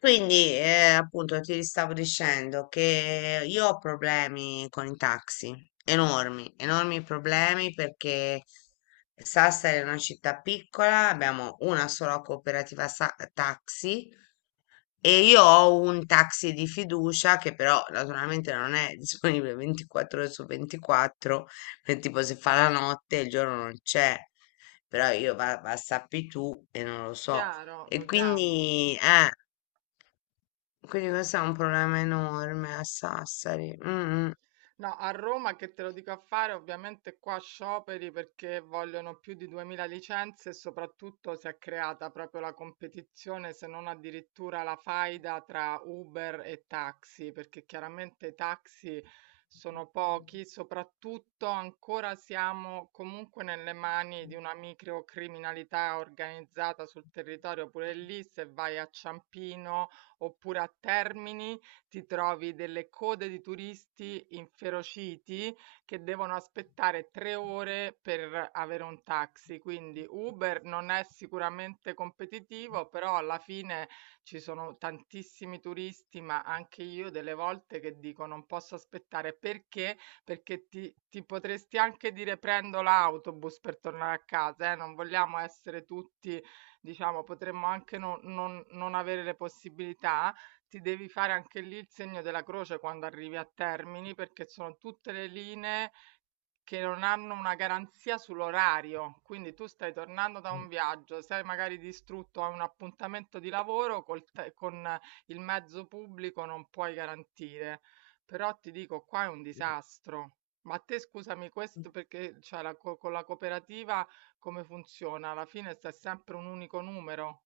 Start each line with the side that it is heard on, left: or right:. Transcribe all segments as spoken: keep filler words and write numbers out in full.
left: Quindi, eh, appunto, ti stavo dicendo che io ho problemi con i taxi, enormi, enormi problemi perché Sassari è una città piccola, abbiamo una sola cooperativa sa- taxi e io ho un taxi di fiducia che però naturalmente non è disponibile ventiquattro ore su ventiquattro, perché tipo se fa la notte il giorno non c'è, però io va, va sappi tu e non lo so.
right: Chiaro,
left: E
right: lo chiami. Mh.
left: quindi, eh. Quindi questo è un problema enorme a Sassari. Mm, mm.
right: No, a Roma che te lo dico a fare, ovviamente qua scioperi perché vogliono più di duemila licenze e soprattutto si è creata proprio la competizione, se non addirittura la faida tra Uber e taxi, perché chiaramente i taxi sono pochi, soprattutto ancora siamo comunque nelle mani di una microcriminalità organizzata sul territorio, pure lì se vai a Ciampino oppure a Termini ti trovi delle code di turisti inferociti che devono aspettare tre ore per avere un taxi. Quindi Uber non è sicuramente competitivo, però alla fine ci sono tantissimi turisti, ma anche io delle volte che dico non posso aspettare perché? Perché ti, ti potresti anche dire prendo l'autobus per tornare a casa, eh? Non vogliamo essere tutti, diciamo, potremmo anche non non- non avere le possibilità, ti devi fare anche lì il segno della croce quando arrivi a Termini, perché sono tutte le linee che non hanno una garanzia sull'orario. Quindi tu stai tornando da un viaggio, sei magari distrutto a un appuntamento di lavoro, col te- con il mezzo pubblico non puoi garantire. Però ti dico, qua è un disastro. Ma te scusami questo perché cioè, la co- con la cooperativa come funziona? Alla fine sta sempre un unico numero.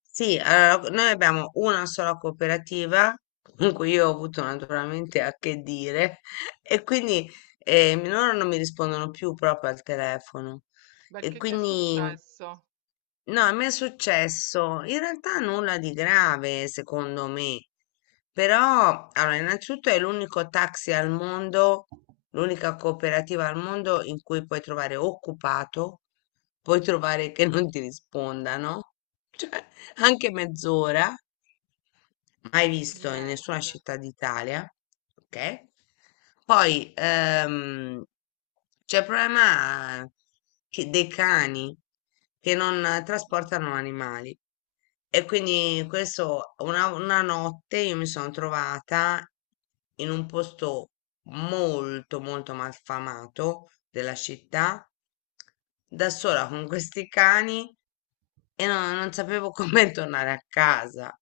left: Sì, allora, noi abbiamo una sola cooperativa con cui io ho avuto naturalmente a che dire e quindi eh, loro non mi rispondono più proprio al telefono e
right: Perché che è
left: quindi
right: successo?
left: no, a me è successo in realtà nulla di grave secondo me, però allora innanzitutto è l'unico taxi al mondo, l'unica cooperativa al mondo in cui puoi trovare occupato, puoi trovare che non ti rispondano. Anche mezz'ora, mai visto in nessuna
right: Niente.
left: città d'Italia, ok? Poi ehm, c'è il problema che- dei cani che non eh,
right: Mm.
left: trasportano animali. E quindi questo, una, una notte io mi sono trovata in un posto molto, molto malfamato della città da sola con questi cani e no- non sapevo come tornare a casa.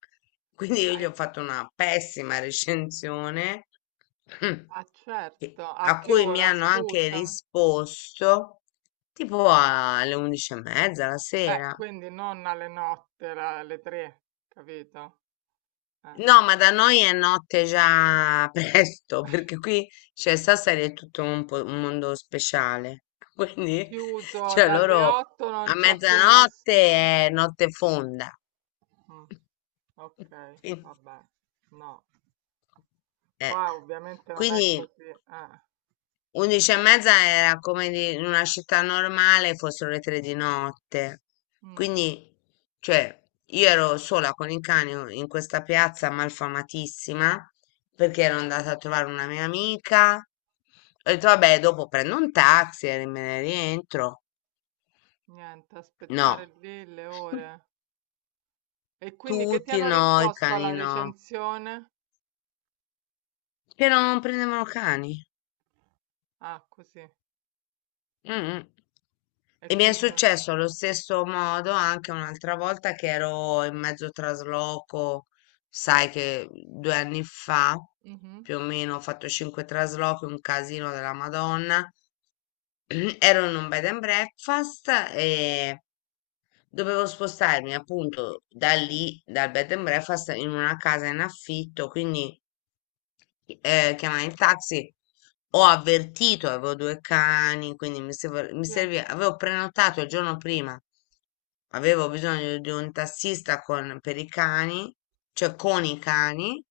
left: Quindi io
right: Eh,
left: gli ho
right: p-
left: fatto una pessima recensione
right: Ah, certo,
left: che-
right: a
left: a
right: che
left: cui mi
right: ora,
left: hanno anche
right: scusa?
left: risposto tipo alle undici e mezza la
right: Eh,
left: sera.
right: quindi non alle notte, la- alle tre, capito? Eh.
left: No, ma da noi è notte già presto, perché qui, cioè, Sassari è tutto un, po- un mondo speciale. Quindi,
right: Chiuso
left: cioè,
right: dalle
left: loro
right: otto non
left: a
right: c'è più
left: mezzanotte
right: nessuno.
left: è notte fonda.
right: Mm, ok,
left: Quindi,
right: vabbè. No,
left: eh,
right: qua ovviamente non è
left: quindi
right: così, eh.
left: undici e mezza era come di- in una città normale fossero le tre di notte.
right: Mm,
left: Quindi, cioè, io ero sola con il cane in questa piazza malfamatissima perché ero andata a trovare una mia amica. Ho detto, vabbè, dopo prendo un taxi e me ne rientro.
right: niente,
left: No,
right: aspettare lì le ore. E quindi che ti
left: tutti
right: hanno
left: no, i
right: risposto
left: cani
right: alla
left: no.
right: recensione?
left: Che non prendevano cani.
right: Ah, così.
left: Mm.
right: E
left: E mi è
right: quindi...
left: successo allo stesso modo anche un'altra volta che ero in mezzo trasloco, sai che due anni fa
right: Mhm,
left: più o meno ho fatto cinque traslochi, un casino della Madonna. Ero in un bed and breakfast e dovevo spostarmi appunto da lì, dal bed and breakfast, in una casa in affitto, quindi eh, chiamare il taxi. Ho avvertito, avevo due cani, quindi mi serv- mi
right: sì,
left: serviva, avevo prenotato il giorno prima, avevo bisogno di un tassista con, per i cani, cioè con i cani,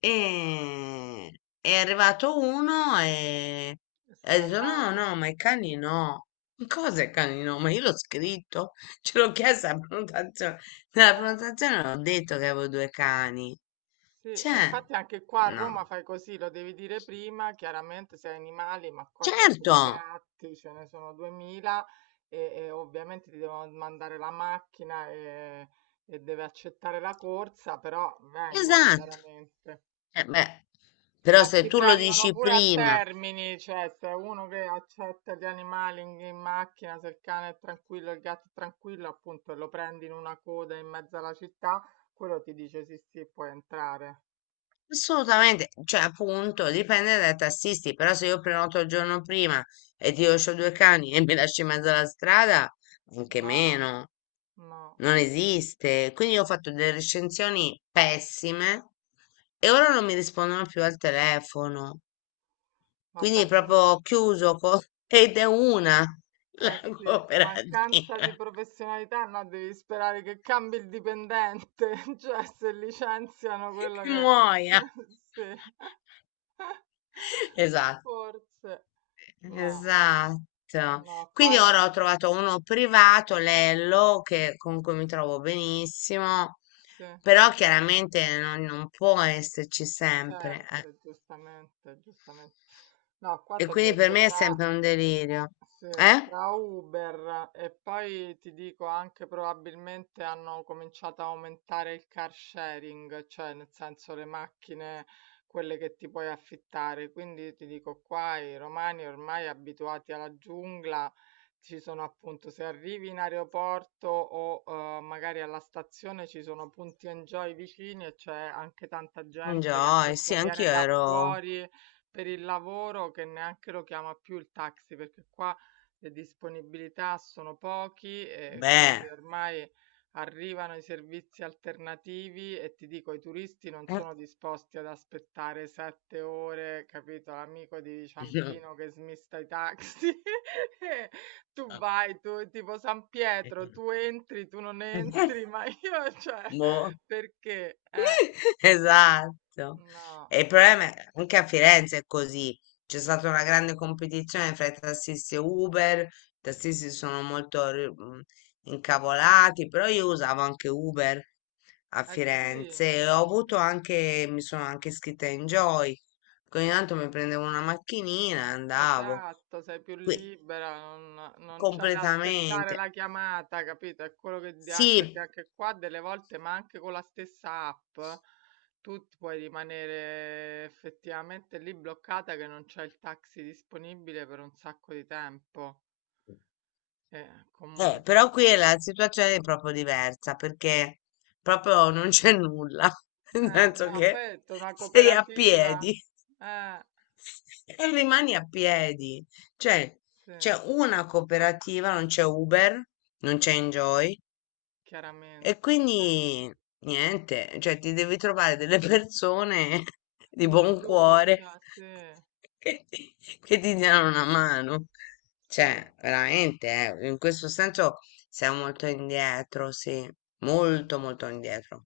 left: e è arrivato uno e
right: se
left: e
right: n'è
left: ha detto no,
right: andato.
left: no, ma i cani no. "Ma cosa i cani no? Ma io l'ho scritto, ce l'ho chiesto alla prenotazione. Nella
right: Eh,
left: prenotazione ho detto che avevo due cani.
right: sì, e
left: Cioè,
right: infatti anche qua a Roma
left: no.
right: fai così, lo devi dire prima, chiaramente se hai animali, ma qua c'ho
left: Certo,
right: pure gatti, ce ne sono duemila e, e ovviamente ti devono mandare la macchina, e, e deve accettare la corsa, però vengono
left: esatto.
right: chiaramente.
left: Eh beh, però
right: Ma
left: se
right: ti
left: tu lo
right: prendono
left: dici
right: pure a
left: prima,
right: Termini, cioè se è uno che accetta gli animali in, in macchina, se il cane è tranquillo, il gatto è tranquillo, appunto, e lo prendi in una coda in mezzo alla città, quello ti dice sì, sì, puoi entrare.
left: assolutamente, cioè appunto, dipende dai tassisti, però se io prenoto il giorno prima e ti lascio due cani e mi lasci in mezzo alla strada, anche
right: No,
left: meno,
right: no,
left: non esiste. Quindi io ho fatto delle recensioni pessime e ora non mi rispondono più al telefono. Quindi
right: vabbè,
left: proprio
right: quindi
left: ho chiuso co- ed è una
right: eh
left: la
right: sì, mancanza di
left: cooperativa.
right: professionalità, no, devi sperare che cambi il dipendente, cioè se licenziano
left: Che
right: quello che...
left: muoia.
right: Sì,
left: Esatto,
right: forse. No, no,
left: esatto.
right: no,
left: Quindi
right: qua è...
left: ora ho trovato uno privato, Lello, che, con cui mi trovo benissimo,
right: Sì,
left: però chiaramente non, non può esserci sempre. eh.
right: sempre, giustamente, giustamente. No, qua
left: E
right: ti ho
left: quindi per
right: detto
left: me è
right: tra...
left: sempre un delirio.
right: Sì,
left: Eh?
right: tra Uber e poi ti dico anche probabilmente hanno cominciato a aumentare il car sharing, cioè nel senso le macchine, quelle che ti puoi affittare. Quindi ti dico qua i romani ormai abituati alla giungla, ci sono appunto se arrivi in aeroporto o eh, magari alla stazione ci sono punti enjoy vicini e c'è anche tanta
left: Un
right: gente che
left: joy,
right: appunto
left: sì,
right: viene
left: anch'io
right: da
left: ero...
right: fuori per il lavoro che neanche lo chiama più il taxi perché qua le disponibilità sono pochi e
left: Beh.
right: quindi ormai arrivano i servizi alternativi e ti dico, i turisti non sono disposti ad aspettare sette ore, capito? L'amico di Ciampino che smista i taxi. E tu vai, tu tipo San
left: eh.
right: Pietro, tu entri, tu non entri, ma io, cioè,
left: Boh.
right: perché? Eh,
left: Esatto.
right: no.
left: E il problema è anche a Firenze è così. C'è stata una grande competizione fra i tassisti e Uber. I tassisti sono molto ri- mh, incavolati, però io usavo anche Uber a
right: Eh sì.
left: Firenze e ho
right: Eh.
left: avuto anche, mi sono anche iscritta in Joy. Ogni tanto mi prendevo una macchinina e andavo
right: Esatto, sei più
left: qui
right: libera, non, non c'hai da aspettare
left: completamente.
right: la chiamata, capito? È quello che di- anche perché
left: Sì,
right: anche qua delle volte, ma anche con la stessa app, tu ti puoi rimanere effettivamente lì bloccata che non c'è il taxi disponibile per un sacco di tempo. E
left: Eh,
right: comunque,
left: però qui è la situazione è proprio diversa perché proprio non c'è nulla, nel
right: eh,
left: senso
right: no, poi
left: che
right: è una
left: sei a
right: cooperativa,
left: piedi
right: eh,
left: e rimani a piedi. Cioè,
right: sì,
left: c'è una cooperativa, non c'è Uber, non c'è Enjoy, e
right: chiaramente, sì,
left: quindi niente, cioè ti devi trovare delle persone di
right: di
left: buon cuore
right: fiducia, sì,
left: che ti, che ti diano una mano.
right: sì.
left: Cioè, veramente, eh, in questo senso siamo molto indietro, sì, molto
right: Mm.
left: molto indietro.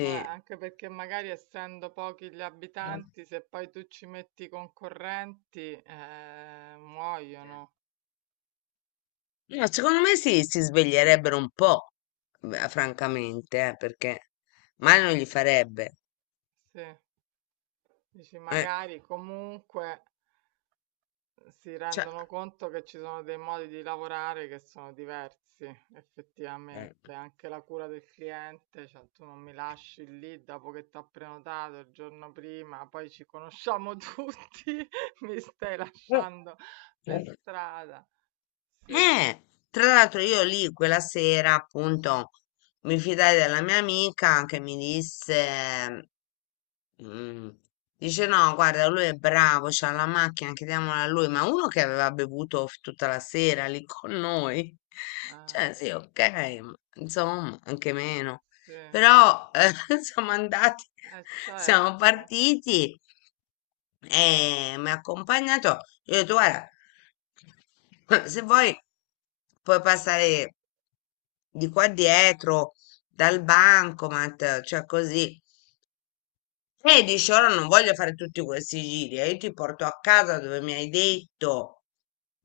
right: Vabbè, anche perché magari essendo pochi gli
left: No,
right: abitanti, se poi tu ci metti i concorrenti, eh, muoiono.
left: secondo me sì, si sveglierebbero un po', beh, francamente, eh, perché male non gli farebbe.
right: Sì, dici
left: eh,
right: magari comunque si
left: cioè.
right: rendono conto che ci sono dei modi di lavorare che sono diversi, effettivamente. Anche la cura del cliente, cioè tu non mi lasci lì dopo che ti ho prenotato il giorno prima, poi ci conosciamo tutti, mi stai lasciando per
left: eh.
right: strada. Sì,
left: Eh, Tra l'altro io lì quella sera appunto mi fidai della mia amica che mi disse, mm, dice no, guarda, lui è bravo, c'ha la macchina, chiediamola a lui, ma uno che aveva bevuto f- tutta la sera lì con noi,
right: eh.
left: cioè sì, ok, ma insomma, anche meno,
right: Sì, eh
left: però eh, siamo andati, siamo
right: certo,
left: partiti e mi ha accompagnato. Io ho detto, guarda, se vuoi puoi passare di qua dietro dal bancomat, cioè così e dici, ora non voglio fare tutti questi giri, eh, io ti porto a casa dove mi hai detto,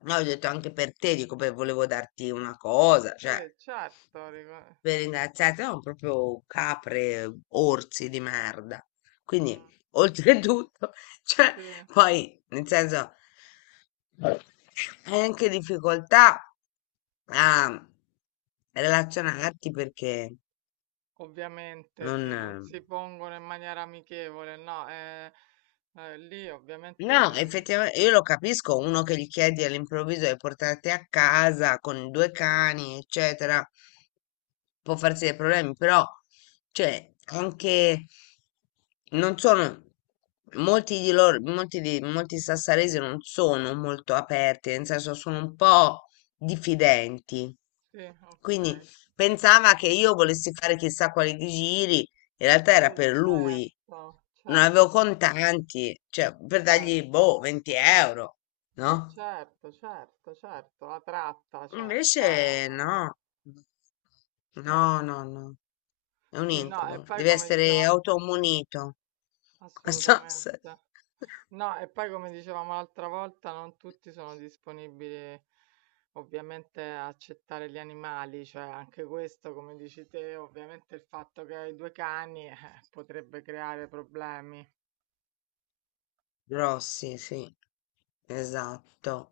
left: no, ho detto anche per te, dico, beh, volevo darti una cosa, cioè,
right: sì, certo, rico-
left: per ringraziarti, no, proprio capre, orsi di merda. Quindi,
right: mm,
left: oltretutto, cioè,
right: sì,
left: poi, nel senso, hai anche difficoltà a relazionarti perché
right: ovviamente sì, non
left: non...
right: si pongono in maniera amichevole, no, eh, eh, lì ovviamente
left: No,
right: eh,
left: effettivamente io lo capisco, uno che gli chiedi all'improvviso di portarti a casa con i due cani, eccetera, può farsi dei problemi, però, cioè, anche non sono molti di loro, molti di molti sassaresi non sono molto aperti, nel senso sono un po' diffidenti.
right: sì,
left: Quindi
right: ok,
left: pensava che io volessi fare chissà quali giri in realtà era
right: sì,
left: per lui,
right: certo,
left: non avevo
right: certo,
left: contanti, cioè per dargli,
right: certo,
left: boh, venti euro,
right: ma
left: no?
right: certo, certo, certo, la tratta, cioè,
left: Invece
right: ah, eh,
left: no,
right: sì,
left: no, no, no, è un
right: sì, no, e
left: incubo,
right: poi
left: deve
right: come
left: essere
right: diceva,
left: automunito. So
right: assolutamente.
left: se-
right: No, e poi come dicevamo l'altra volta, non tutti sono disponibili ovviamente a accettare gli animali, cioè anche questo, come dici te, ovviamente il fatto che hai due cani, eh, potrebbe creare problemi.
left: Grossi, sì, esatto.